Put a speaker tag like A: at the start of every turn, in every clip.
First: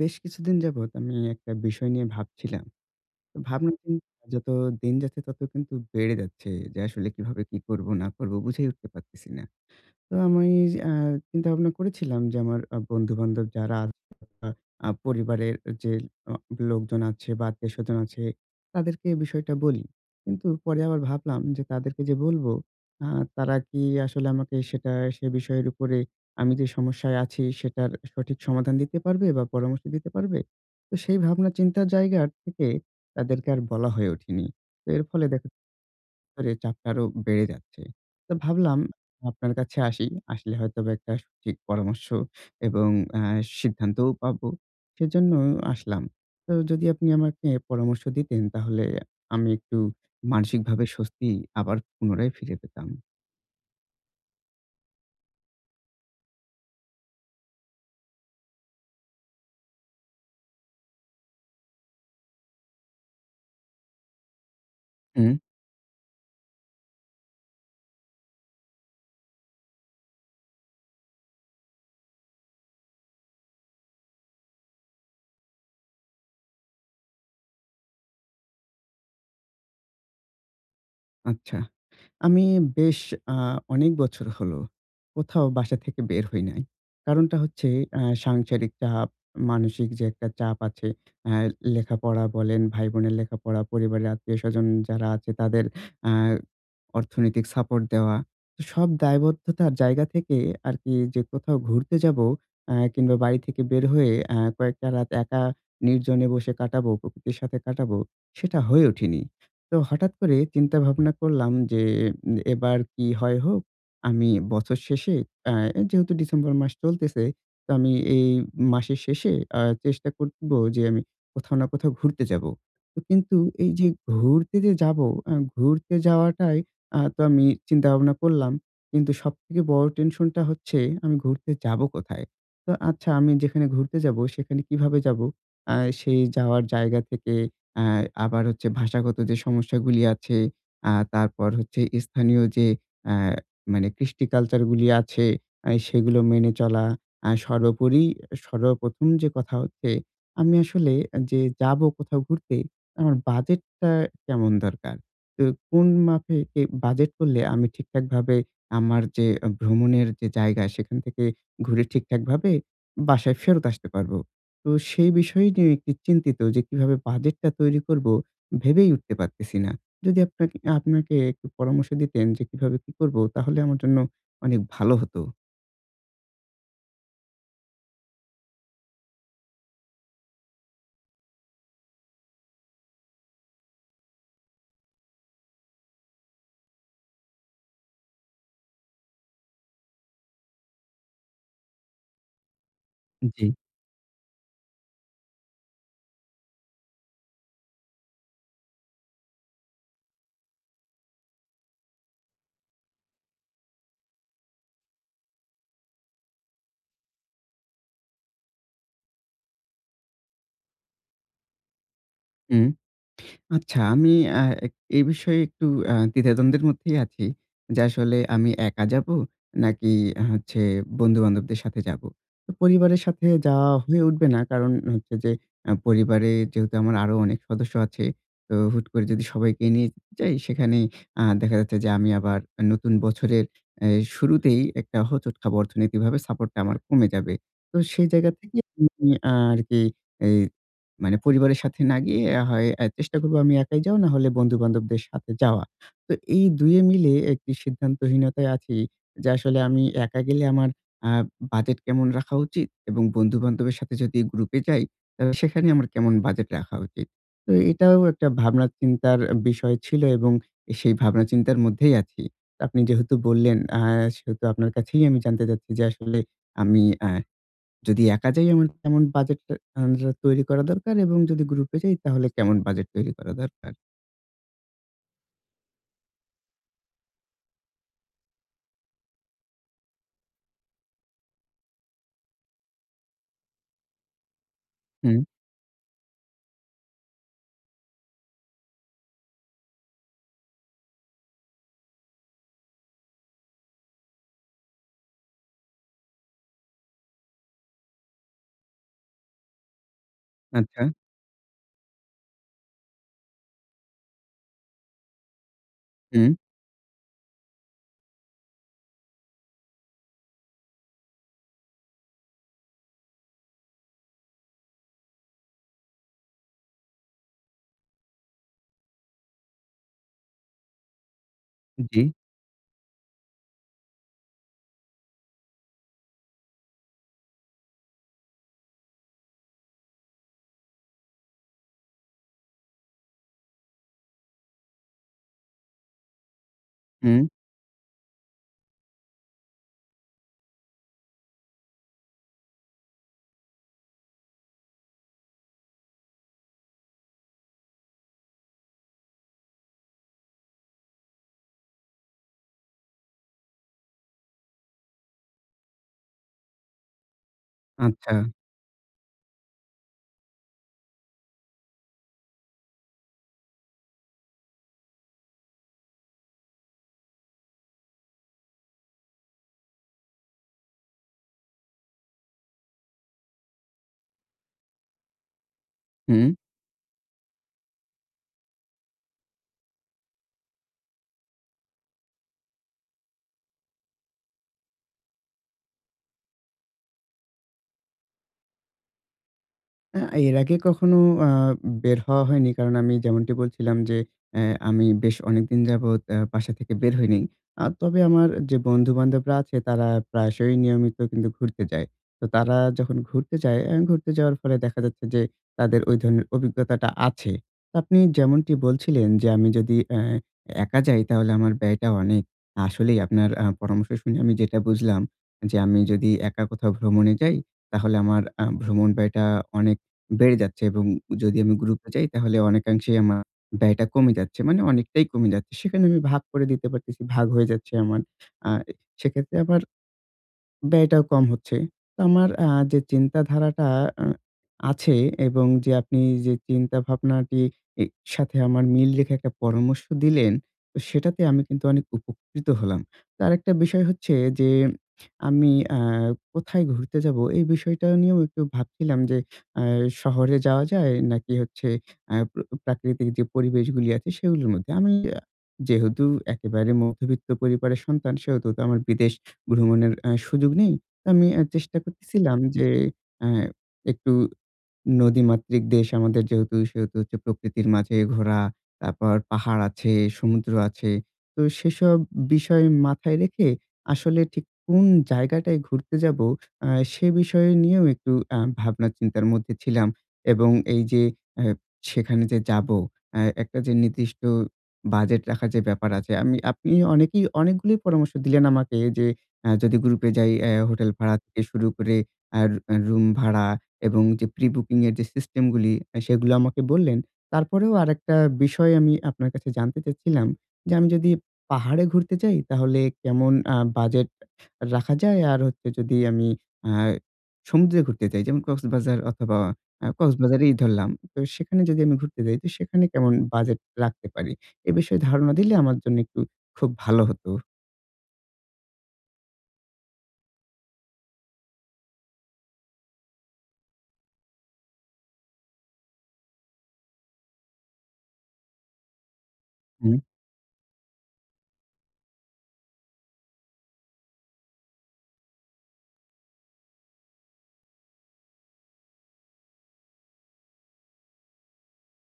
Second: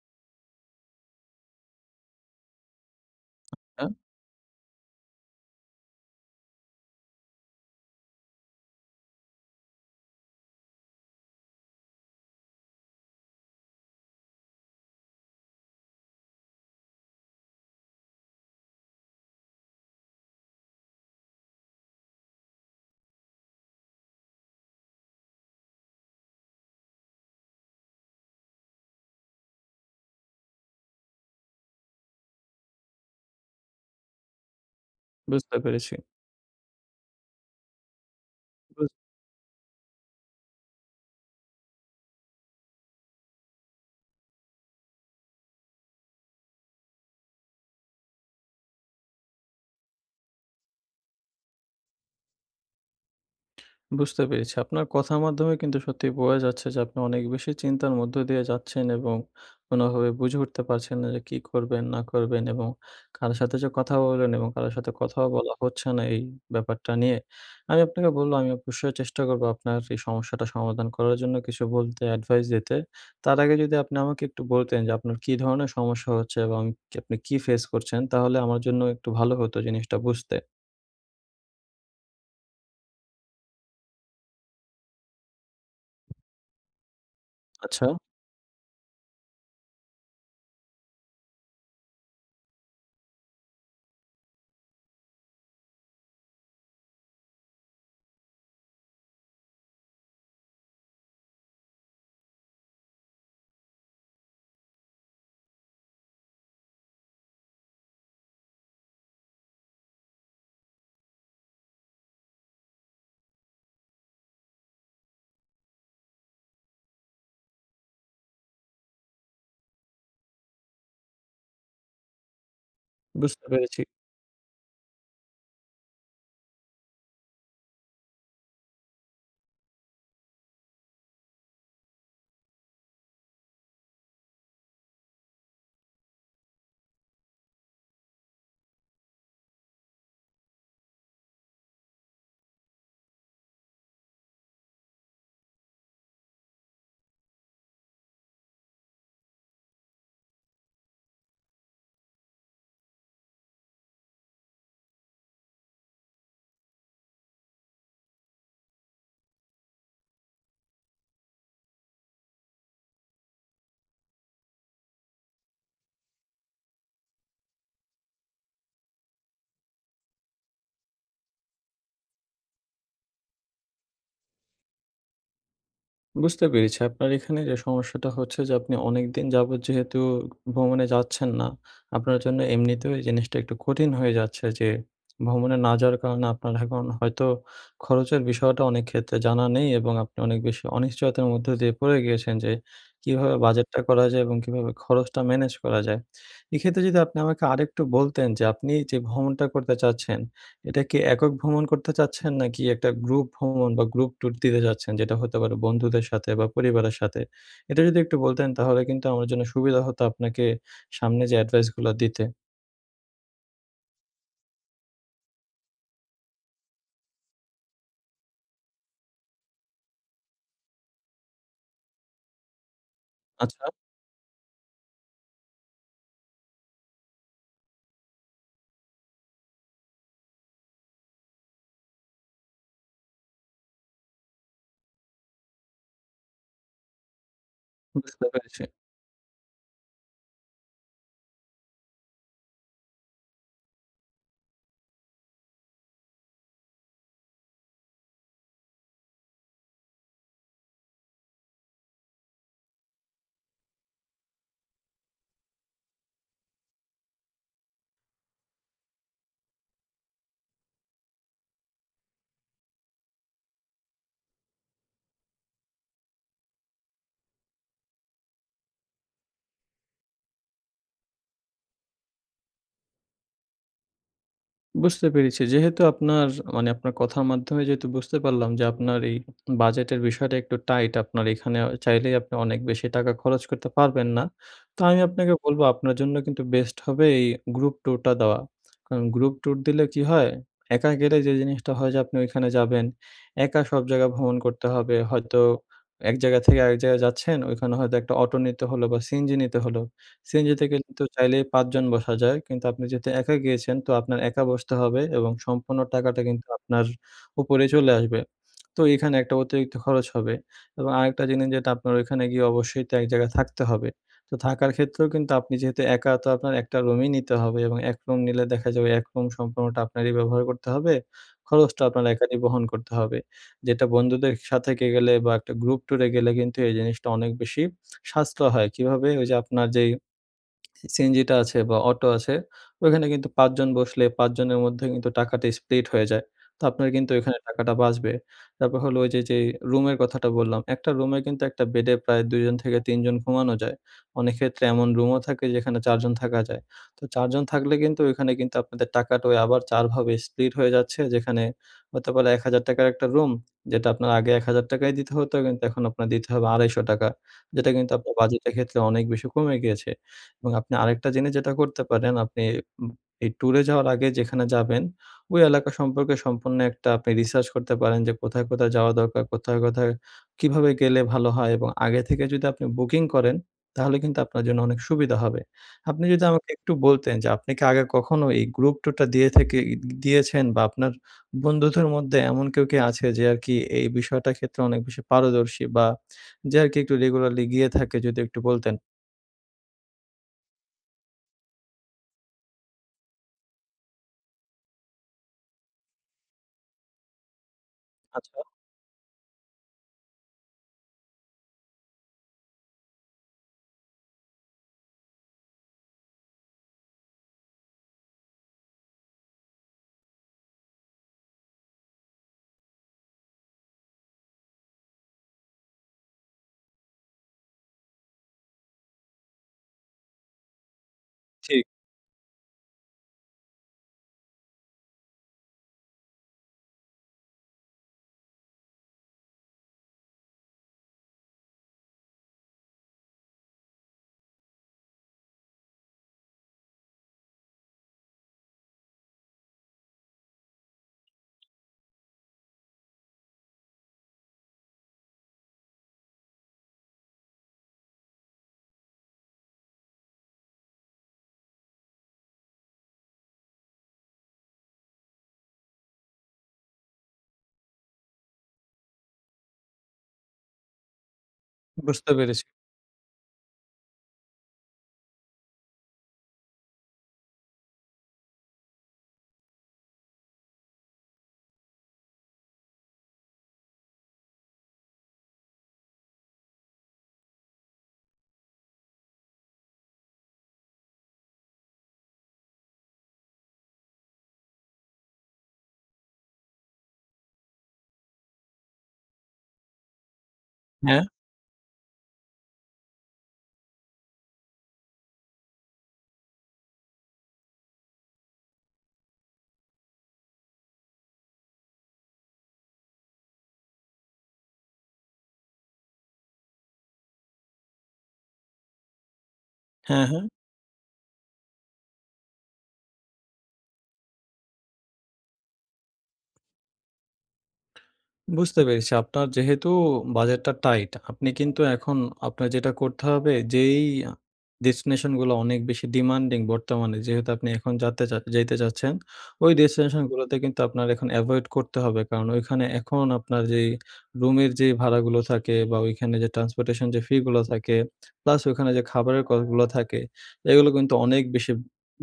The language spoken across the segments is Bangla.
A: বেশ কিছুদিন যাবত আমি একটা বিষয় নিয়ে ভাবছিলাম। ভাবনা
B: আচ্ছা।
A: কিন্তু যত দিন যাচ্ছে, তত কিন্তু বেড়ে যাচ্ছে। যে আসলে কিভাবে কি করব, না করব বুঝেই উঠতে পারতেছি না। তো আমি আ চিন্তা ভাবনা করেছিলাম যে আমার আ বন্ধু-বান্ধব যারা, আ পরিবারের যে অ লোকজন আছে বা আত্মীয়-স্বজন আছে, তাদেরকে এই বিষয়টা বলি। কিন্তু পরে আবার ভাবলাম যে তাদেরকে যে বলবো, আ তারা কি আসলে আমাকে সেটা সে বিষয়ের উপরে আমি যে সমস্যায় আছি, সেটার সঠিক সমাধান দিতে পারবে বা পরামর্শ দিতে পারবে? তো সেই ভাবনা চিন্তার জায়গার থেকে তাদেরকে আর বলা হয়ে ওঠেনি। তো এর ফলে দেখা
B: বুঝতে
A: যা
B: পেরেছি।
A: পরে চাপটা আরও বেড়ে যাচ্ছে। তো ভাবলাম
B: বুজ
A: আপনার কাছে আসি। আসলে হয়তো বা একটা সঠিক পরামর্শ এবং অ্যা সিদ্ধান্তও পাবো। সেজন্য আসলাম। তো যদি আপনি আমাকে পরামর্শ দিতেন, তাহলে আমি একটু মানসিকভাবে স্বস্তি আবার পুনরায় ফিরে পেতাম।
B: বুঝতে পেরেছি। আপনার কথার মাধ্যমে কিন্তু সত্যি বোঝা যাচ্ছে যে আপনি অনেক বেশি চিন্তার মধ্য দিয়ে যাচ্ছেন এবং কোনভাবে বুঝে উঠতে পারছেন না যে কি করবেন, না করবেন এবং কারো সাথে যে কথা বললেন এবং কারো সাথে কথাও
A: হুম।
B: বলা হচ্ছে না এই ব্যাপারটা নিয়ে। আমি আপনাকে বললাম, আমি অবশ্যই চেষ্টা করব আপনার এই সমস্যাটা সমাধান করার জন্য কিছু বলতে, এডভাইস দিতে। তার আগে যদি আপনি আমাকে একটু বলতেন যে আপনার কী ধরনের সমস্যা হচ্ছে? এবং ক আপনি কি ফেস করছেন? তাহলে আমার জন্য একটু ভালো হতো জিনিসটা বুঝতে।
A: আচ্ছা, আমি বেশ আ অনেক বছর হল কোথাও বাসা থেকে বের হই নাই। কারণটা হচ্ছে
B: আচ্ছা।
A: আ সাংসারিক চাপ, মানসিক যে একটা চাপ আছে, অ্যা লেখাপড়া বলেন, ভাই বোনের লেখাপড়া, পরিবারের আত্মীয়স্বজন যারা আছে তাদের আ অর্থনৈতিক সাপোর্ট দেওয়া। তো, সব দায়বদ্ধতার জায়গা থেকে আরকি যে কোথাও ঘুরতে যাবো আ কিংবা বাড়ি থেকে বের হয়ে অ্যা কয়েকটা রাত একা নির্জনে বসে কাটাবো, প্রকৃতির সাথে কাটাবো সেটা হয়ে ওঠেনি। তো হঠাৎ করে চিন্তা ভাবনা করলাম যে, এ এবার কী হয় হোক? আমি বছর শেষে অ্যা যেহেতু ডিসেম্বর মাস চলতেছে তো আমি এই মাসের শেষে আ চেষ্টা করব যে আমি কোথাও না কোথাও ঘুরতে যাবো। কিন্তু
B: বুঝতে
A: এই
B: পেরেছি।
A: যে ঘুরতে যে যাবো অ্যা ঘুরতে যাওয়াটাই আ তো আমি চিন্তা ভাবনা করলাম। কিন্তু সবথেকে বড় টেনশনটা হচ্ছে আমি ঘুরতে যাবো কোথায়? তো আচ্ছা আমি যেখানে ঘুরতে যাবো সেখানে কীভাবে যাবো? আ সেই যাওয়ার জায়গা থেকে অ্যা আবার হচ্ছে ভাষাগত যে সমস্যাগুলি আছে আ তারপর হচ্ছে স্থানীয় যে অ্যা মানে কৃষ্টি কালচার গুলি আছে আ সেগুলো মেনে চলা আ সর্বোপরি সর্বপ্রথম যে কথা হচ্ছে আমি আসলে যে যাবো কোথাও ঘুরতে আমার বাজেটটা কেমন দরকার? তো কোন মাপে এ বাজেট করলে আমি ঠিকঠাকভাবে আমার যে ভ্রমণের যে জায়গা সেখান থেকে ঘুরে ঠিকঠাকভাবে বাসায় ফেরত আসতে পারবো? তো সেই বিষয় নিয়ে একটু চিন্তিত যে কীভাবে বাজেটটা তৈরি করব? ভেবেই উঠতে পারতেছি না। যদি আপনাকে আপনাকে একটু পরামর্শ দিতেন যে কীভাবে কী করব? তাহলে আমার জন্য অনেক ভালো হতো।
B: বুঝতে পেরেছি। আপনার এখানে যে সমস্যাটা হচ্ছে, যে আপনি অনেকদিন যাবত যেহেতু ভ্রমণে যাচ্ছেন না, আপনার জন্য এমনিতেও এই জিনিসটা একটু কঠিন হয়ে যাচ্ছে। যে ভ্রমণে না যাওয়ার কারণে আপনার এখন হয়তো খরচের বিষয়টা অনেক ক্ষেত্রে জানা নেই, এবং আপনি অনেক বেশি অনিশ্চয়তার মধ্য দিয়ে পড়ে গিয়েছেন, যে কীভাবে
A: জি।
B: বাজেটটা করা যায় এবং কীভাবে খরচটা ম্যানেজ করা যায়। এক্ষেত্রে যদি আপনি আমাকে আরেকটু বলতেন, যে আপনি যে ভ্রমণটা করতে চাচ্ছেন, এটা কি একক ভ্রমণ করতে চাচ্ছেন, নাকি একটা গ্রুপ ভ্রমণ বা গ্রুপ ট্যুর দিতে চাচ্ছেন, যেটা হতে পারে বন্ধুদের সাথে বা পরিবারের সাথে? এটা যদি একটু বলতেন, তাহলে কিন্তু আমার জন্য সুবিধা হতো আপনাকে সামনে যে এডভাইস গুলো দিতে।
A: হুম, আচ্ছা। আমি আ এই বিষয়ে একটু আ দ্বিধাদ্বন্দ্বের মধ্যেই আছি। যে আসলে আমি একা যাবো, নাকি হচ্ছে বন্ধু-বান্ধবদের সাথে যাবো। তো পরিবারের সাথে
B: আচ্ছা।
A: যাওয়া হয়ে উঠবে না। কারণ হচ্ছে যে আ পরিবারে যেহেতু আমার আরো অনেক সদস্য আছে, তো হুট করে যদি সবাইকে নিয়ে যাই, সেখানে আ দেখা যাচ্ছে যে আমি আবার আ নতুন বছরের এই শুরুতেই একটা হোঁচট খাবো, অর্থনীতিকভাবে সাপোর্ট টা আমার কমে যাবে। তো সেই
B: বুঝতে,
A: জায়গা থেকে
B: পেরেছি।
A: উ উম আরকি, এই মানে পরিবারের সাথে না গিয়ে হয় আ চেষ্টা করব আমি একাই যাওয়া, নাহলে বন্ধু-বান্ধবদের সাথে যাওয়ার। তো এই দুইয়ে মিলে একটি সিদ্ধান্তহীনতায় আছি, যে আসলে আমি একা গেলে আমার আ বাজেট কেমন রাখা উচিত, এবং বন্ধু-বান্ধবের সাথে যদি গ্রুপ এ যাই, তাহলে সেখানেই আমার কেমন বাজেট রাখা উচিত। তো এটাও একটা ভাবনা-চিন্তার আ বিষয় ছিলো, এবং সেই ভাবনা চিন্তার মধ্যেই আছি। আপনি যেহেতু বললেন, আহ সেহেতু আপনার কাছেই আমি জানতে চাচ্ছি, যে আসলে আমি এহ যদি একা যাই, আমার কেমন বাজেট তো তৈরি করা দরকার এবং যদি গ্রুপ এ যাই, তাহলে কেমন বাজেট তৈরি করা দরকার?
B: বুঝতে পেরেছি। যেহেতু আপনার মানে আপনার কথার মাধ্যমে যেহেতু বুঝতে পারলাম যে, আপনার এই বাজেটের বিষয়টা একটু টাইট, আপনার এখানে অ চাইলেই আপনি অনেক বেশি টাকা খরচ করতে পারবেন না। তো আমি
A: হুম।
B: আপনাকে বলবো আপনার জন্য কিন্তু বেস্ট হবে এই গ্রুপ টুরটা দেওয়া। কারণ গ্রুপ টুর দিলে কী হয়? একা গেলে যে জিনিসটা হয় যে আপনি ওইখানে যাবেন, একা সব জায়গায় ভ্রমণ করতে হবে। হয়তো এক জায়গা থেকে আরেক জায়গায় যাচ্ছেন ওইখানে হয়তো একটা অটো নিতে হলো বা সিএনজি নিতে হল। সিএনজিতে
A: আচ্ছা।
B: কিন্তু চাইলেই ৫ জন বসা যায় কিন্তু আপনি যেহেতু একা গিয়েছেন তো আপনার একা বসতে হবে এবং সম্পূর্ণ টাকাটা
A: হুম।
B: কিন্তু আপনার উপরে চলে আসবে। তো এখানে একটা অতিরিক্ত খরচ হবে। এবং আরেকটা জিনিস যেটা আপনার ওইখানে গিয়ে অবশ্যই তো এক জায়গায় থাকতে হবে। তো থাকার ক্ষেত্রেও কিন্তু আপনি যেহেতু একা তো আপনার একটা রুমই নিতে হবে এবং এক রুম নিলে দেখা যাবে এক রুম সম্পূর্ণটা আপনারই ব্যবহার করতে হবে, খরচটা আপনার
A: জি।
B: একারই বহন করতে হবে। যেটা বন্ধুদের সাথে কে গেলে বা একটা গ্রুপ টুরে গেলে কিন্তু এই জিনিসটা অনেক বেশি সাশ্রয় হয়। কীভাবে? ওই যে, আপনার যেই সিনজিটা আছে বা অটো আছে ওইখানে কিন্তু ৫ জন বসলে ৫ জনের মধ্যে কিন্তু টাকাটি স্প্লিট হয়ে যায়, তো আপনার কিন্তু
A: হুম।
B: ওইখানে টাকাটা বাঁচবে। তারপর হলো ওই যে যেই রুমের কথাটা বললাম। একটা রুমে কিন্তু একটা বেডে প্রায় ২ জন থেকে ৩ জন ঘুমানো যায়। অনেক ক্ষেত্রে এমন রুমও থাকে যেখানে ৪ জন থাকা যায়। তো ৪ জন থাকলে কিন্তু ওইখানে কিন্তু আপনাদের টাকাটা আবার ৪ ভাবে স্প্লিট হয়ে যাচ্ছে, যেখানে হতে পারে ৳১, ০০০ র একটা রুম যেটা আপনার আগে ৳১, ০০০ য় দিতে হতো কিন্তু এখন আপনার দিতে হবে ৳২৫০। যেটা কিন্তু
A: আচ্ছা।
B: আপনার বাজেটের ক্ষেত্রে অনেক বেশি কমে গিয়েছে এবং আপনি আরেকটা জিনিস যেটা করতে পারেন আপনি উম এই টুরে যাওয়ার আগে যেখানে যাবেন, ওই এলাকা সম্পর্কে সম্পূর্ণ একটা আপনি রিসার্চ করতে পারেন যে কোথায়, কোথায় যাওয়া দরকার? কোথায়, কোথায় কীভাবে গেলে ভালো হয়? এবং আগে থেকে যদি আপনি বুকিং করেন তাহলে কিন্তু আপনার জন্য অনেক সুবিধা হবে। আপনি যদি
A: হুম।
B: আমাকে একটু বলতেন যে আপনি কী আগে কখনো এই গ্রুপ টুরটা দিয়ে থেকে গিয়েছেন? বা আপনার বন্ধুদের মধ্যে এমন কেউ কী আছে যে আরকি এই বিষয়টার ক্ষেত্রে অনেক বেশি পারদর্শী বা যে আরকি একটু রেগুলারলি গিয়ে থাকে? যদি একটু বলতেন।
A: আ এর আগে কখনো আ বের হওয়া হয়নি। কারণ আমি যেমনটি বলছিলাম যে, এ্যা আমি বেশ অনেকদিন যাবত এ বাসা থেকে বের হয়নি। আ তবে আমার
B: আচ্ছা।
A: যে বন্ধু বান্ধবরা আছে তারা প্রায়শই নিয়মিত কিন্তু ঘুরতে যায়। তো তারা যখন ঘুরতে যায় এ ঘুরতে যাওয়ার ফলে দেখা যাচ্ছে যে, তাদের ওই ধরনের অভিজ্ঞতাটা আছে। তো আপনি যেমনটি বলছিলেন যে আমি যদি এ্যা একা যাই তাহলে আমার ব্যয়টা অনেক। আসলেই আপনার আ পরামর্শ শুনে আমি যেটা বুঝলাম। যে আমি যদি একা কোথাও ভ্রমণে যাই তাহলে আমার আ ভ্রমণ ব্যয়টা অনেক বেড়ে যাচ্ছে। এবং যদি আমি
B: ঠিক।
A: গ্রুপ-এ যাই তাহলে অনেকাংশেই আমা ব্যয়টা কমে যাচ্ছে। মানে অনেকটাই কমে যাচ্ছে। সেখানে আমি ভাগ করে দিতে পারতেছি। ভাগ হয়ে যাচ্ছে আমার। আ সেক্ষেত্রে আবার ব্যয়টাও কম হচ্ছে। তো আমার আ যে চিন্তাধারাটা আ আছে এবং যে, আপনি যে চিন্তা ভাবনাটি ই সাথে আমার মিল রেখে একটা পরামর্শ দিলেন। সেটাতে আমি কিন্তু অনেক উপকৃত হলাম। তো আরেকটা বিষয় হচ্ছে যে, আমি আ কোথায় ঘুরতে যাবো? এই বিষয়টা নিয়েও একটু ভাবছিলাম। যে আ শহরে যাওয়া যায়? নাকি হচ্ছে আ প্রাকৃতিক যে পরিবেশগুলি আছে সেগুলোর মধ্যে? আমি এ্যা যেহেতু একেবারে মধ্যবিত্ত পরিবারের সন্তান সেহেতু তো আমার বিদেশ ভ্রমণের আ সুযোগ নেই। তো আমি আ চেষ্টা
B: বুঝতে
A: করতেছিলাম
B: পেরেছ
A: যে আ একটু নদীমাতৃক দেশ আমাদের যেহেতু। সেহেতু হচ্ছে প্রকৃতির মাঝে ঘোরা, তারপর পাহাড় আছে, সমুদ্র আছে। তো সেসব বিষয় মাথায় রেখে আসলে ঠিক কোন জায়গাটায় ঘুরতে যাবো আ সে বিষয় নিয়েও একটু আ ভাবনা চিন্তার মধ্যে ছিলাম। এবং এই যে এ সেখানে যে যাবো এ্যা একটা যে নির্দিষ্ট বাজেট রাখার যে ব্যাপার আছে, আমি আপনি অনেকেই অনেকগুলো পরামর্শ দিলেন আমাকে। যে আ যদি গ্রুপ-এ যাই এ্যা হোটেল
B: হ্যাঁ?
A: ভাড়া থেকে শুরু করে আর আ রুম ভাড়া এবং যে প্রি বুকিং এর যে সিস্টেম গুলি, এ সেগুলো আমাকে বললেন। তারপরেও আরেকটা বিষয় আমি আপনার কাছে জানতে চাচ্ছিলাম। যে আমি যদি পাহাড়ে ঘুরতে যাই, তাহলে কেমন আ বাজেট রাখা যায় আর হচ্ছে যদি আমি আ সমুদ্রে ঘুরতে যাই, যেমন কক্সবাজার অথবা আ
B: হ্যাঁ, হ্যাঁ।
A: কক্সবাজারই ধরলাম। তো সেখানে যদি আমি ঘুরতে যাই, তো সেখানে কেমন বাজেট রাখতে পারি? এ বিষয়ে ধারণা দিলে আমার জন্য একটু খুব ভালো হতো।
B: বুঝতে পেরেছি। আপনার যেহেতু বাজেটটা টাইট আপনি কিন্তু এখন আপনার যেটা করতে হবে। যেই ডেস্টিনেশনগুলো অনেক বেশি ডিমান্ডিং বর্তমানে যেহেতু আপনি এখন যাতে যাইতে চাচ্ছেন। ওই
A: হুম।
B: ডেস্টিনেশনগুলোতে কিন্তু আপনার এখন এভয়েড করতে হবে। কারণ ওইখানে এখন আপনার যেই রুমের যে ভাড়াগুলো থাকে বা ওইখানে যে ট্রান্সপোর্টেশন যে ফি গুলো থাকে, প্লাস ওইখানে যে খাবারের কস্টগুলো থাকে। এগুলো কিন্তু অনেক বেশি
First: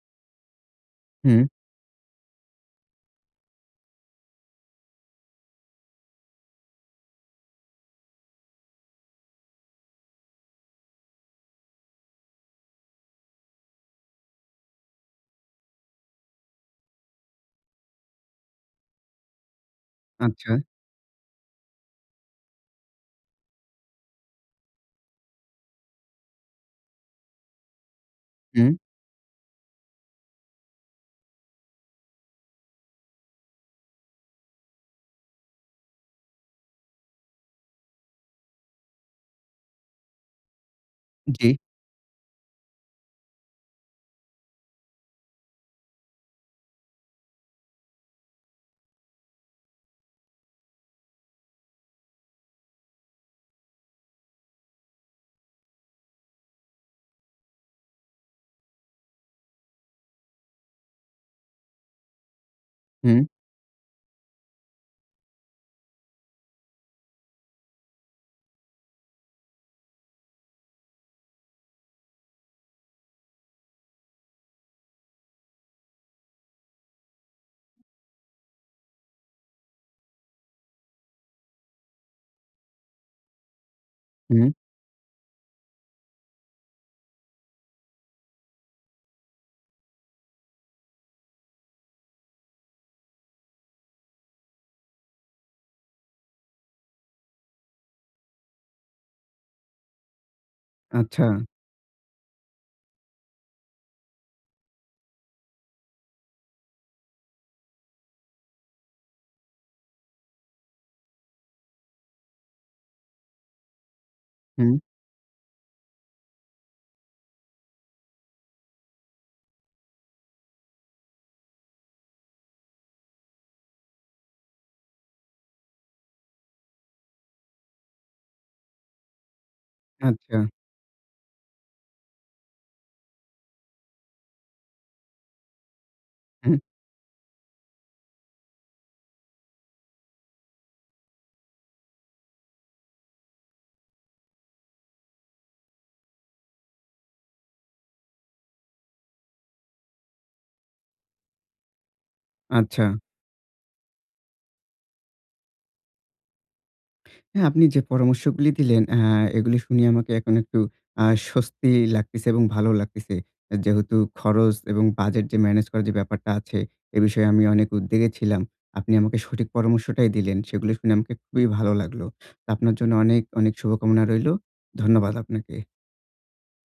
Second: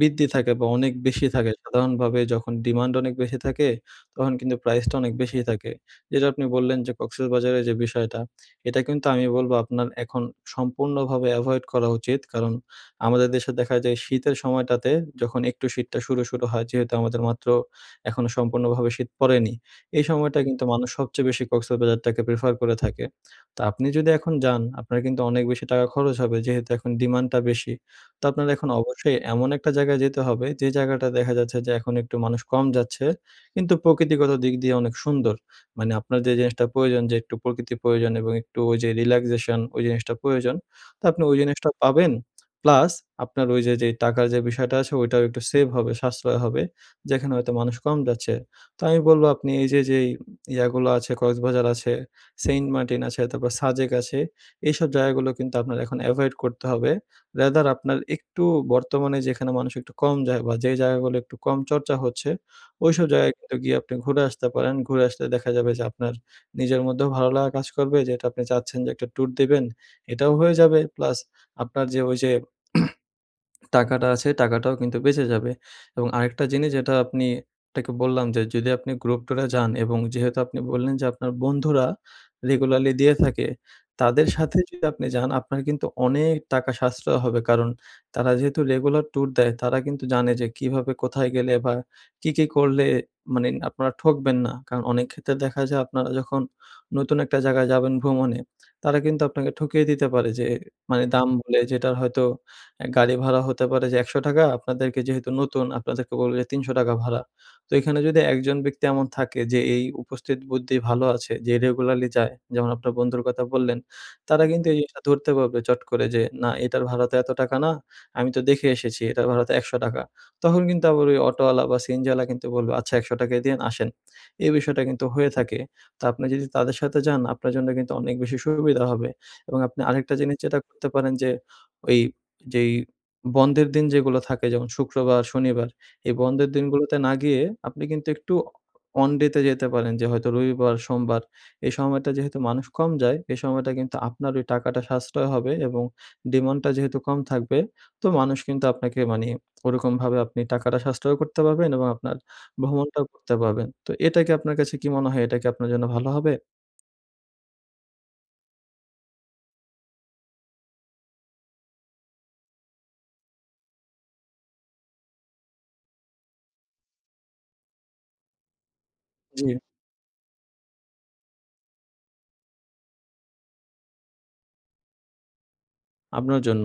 B: বৃদ্ধি থাকে বা অনেক বেশি
A: হু।
B: থাকে, সাধারণভাবে যখন ডিমান্ড অনেক বেশি থাকে তখন কিন্তু প্রাইসটা অনেক বেশি থাকে। যেটা আপনি বললেন যে কক্সেস বাজারের যে বিষয়টা এটা কিন্তু আমি বলবো আপনার এখন সম্পূর্ণভাবে এভয়েড করা উচিত। কারণ আমাদের দেশে দেখা যায় শীতের সময়টাতে যখন একটু শীতটা শুরু, শুরু হয় যেহেতু আমাদের মাত্র এখনো সম্পূর্ণভাবে শীত পড়েনি। এই সময়টা
A: আচ্ছা।
B: কিন্তু মানুষ সবচেয়ে বেশি কক্সেস বাজারটাকে প্রেফার করে থাকে। তো আপনি যদি এখন যান আপনার কিন্তু অনেক বেশি টাকা খরচ হবে যেহেতু এখন ডিমান্ডটা বেশি, তো আপনার এখন
A: হু।
B: অবশ্যই এমন একটা জায়গায় যেতে হবে যে জায়গাটা দেখা যাচ্ছে যে এখন একটু মানুষ কম যাচ্ছে। কিন্তু প্রকৃতিগত দিক দিয়ে অনেক সুন্দর। মানে আপনার যে জিনিসটা প্রয়োজন যে একটু প্রকৃতির প্রয়োজন এবং একটু ওই যে রিল্যাক্সেশন ওই জিনিসটা প্রয়োজন। তো আপনি
A: উ
B: ওই
A: জি।
B: জিনিসটা পাবেন প্লাস আপনার ওই যে, যে টাকার যে বিষয়টা আছে ওইটাও একটু সেভ হবে, সাশ্রয় হবে। যেখানে হয়তো মানুষ কম যাচ্ছে। তো আমি বলবো আপনি এই যে, যে ইয়াগুলো আছে, কক্সবাজার আছে, সেন্টমার্টিন আছে, তারপর সাজেক আছে। এইসব জায়গাগুলো কিন্তু আপনার এখন এভয়েড করতে হবে। র‍্যাদার আপনার একটু বর্তমানে যেখানে মানুষ একটু কম যায় বা যে জায়গাগুলো একটু কম চর্চা হচ্ছে ওইসব
A: হু।
B: জায়গায় কিন্তু গিয়ে আপনি ঘুরে আসতে পারেন। ঘুরে আসলে দেখা যাবে যে আপনার নিজের মধ্যেও ভালো লাগা কাজ করবে যে আপনি চাচ্ছেন যে একটা ট্যুর দিবেন। এটাও হয়ে যাবে প্লাস আপনার যে ওই যে টাকাটা আছে টাকাটাও কিন্তু বেঁচে যাবে এবং আরেকটা জিনিস যেটা আপনি তাকে বললাম যে যদি আপনি গ্রুপ ট্যুরে যান এবং যেহেতু আপনি বললেন যে আপনার বন্ধুরা রেগুলারলি দিয়ে থাকে। তাদের
A: হু।
B: সাথে যদি আপনি যান আপনার কিন্তু অনেক টাকা সাশ্রয় হবে কারণ তারা যেহেতু রেগুলার ট্যুর দেয় তারা কিন্তু জানে যে কীভাবে কোথায় গেলে বা কি, কি করলে? মানে আপনারা ঠকবেন না। কারণ অনেক ক্ষেত্রে দেখা যায় আপনারা যখন নতুন একটা জায়গায় যাবেন ভ্রমণে তারা কিন্তু আপনাকে ঠকিয়ে দিতে পারে যে মানে দাম
A: আচ্ছা।
B: বলে যেটার হয়তো আ গাড়ি ভাড়া হতে পারে যে ১০০ টাকা আপনাদেরকে যেহেতু নতুন, আপনাদেরকে বলবে ৩০০ টাকা ভাড়া। তো এখানে যদি একজন ব্যক্তি এমন থাকে যে এই উপস্থিত বুদ্ধি ভালো আছে যে রেগুলারলি যায় যেমন আপনার বন্ধুর কথা বললেন। তারা কিন্তু এই
A: হু।
B: জিনিসটা ধরতে পারবে চট করে যে না এটার ভাড়াতে এতো টাকা না। আমি তো দেখে এসেছি এটার ভাড়া তো ১০০ টাকা। তখন কিন্তু আবার ওই অটোয়ালা বা সিএনজি ওয়ালা কিন্তু বলবে, "আচ্ছা ১০০ টাকাই দিয়েন আসেন।" এই বিষয়টা কিন্তু হয়ে থাকে। তো আপনি যদি তাদের সাথে যান আপনার জন্য কিন্তু অনেক বেশি সুবিধা হবে। এবং আপনি আরেকটা জিনিস
A: আচ্ছা।
B: যেটা করতে পারেন যে ওই যেই বন্ধের দিন যেগুলো থাকে যেমন শুক্রবার, শনিবার এই বন্ধের
A: হ্যাঁ।
B: দিনগুলোতে না গিয়ে আপনি কিন্তু একটু অনডে তে যেতে পারেন যে হয়তো রবিবার, সোমবার এই সময়টা যেহেতু মানুষ কম যায় এই সময়টা কিন্তু আপনার ওই টাকাটা সাশ্রয় হবে এবং ডিমান্ডটা যেহেতু কম থাকবে তো মানুষ কিন্তু আপনাকে মানে ওরকম ভাবে আপনি টাকাটা সাশ্রয় করতে পারবেন এবং আপনার
A: আচ্ছা।
B: ভ্রমণটাও করতে পারবেন। তো এটা কি আপনার কাছে কি মনে হয়? এটা কি আপনার জন্য ভালো হবে?
A: হ্যাঁ। আপনি যে পরামর্শগুলো দিলেন এ্যা এগুলি শুনিয়ে আমাকে এখন একটু আ স্বস্তি লাগতেছে এবং ভালো লাগতেছে। এ যেহেতু খরচ এবং বাজেট যে ম্যানেজ করার যে ব্যাপারটা আছে এ বিষয়ে আমি অনেক উদ্বেগে ছিলাম। আপনি আমাকে সঠিক
B: জি।
A: পরামর্শটাই দিলেন, সেগুলো শুনে আমাকে খুবই ভালো লাগলো। আপনার জন্য অনেক, অনেক শুভকামনা রইলো। ধন্যবাদ আপনাকে।
B: আপনার জন্য।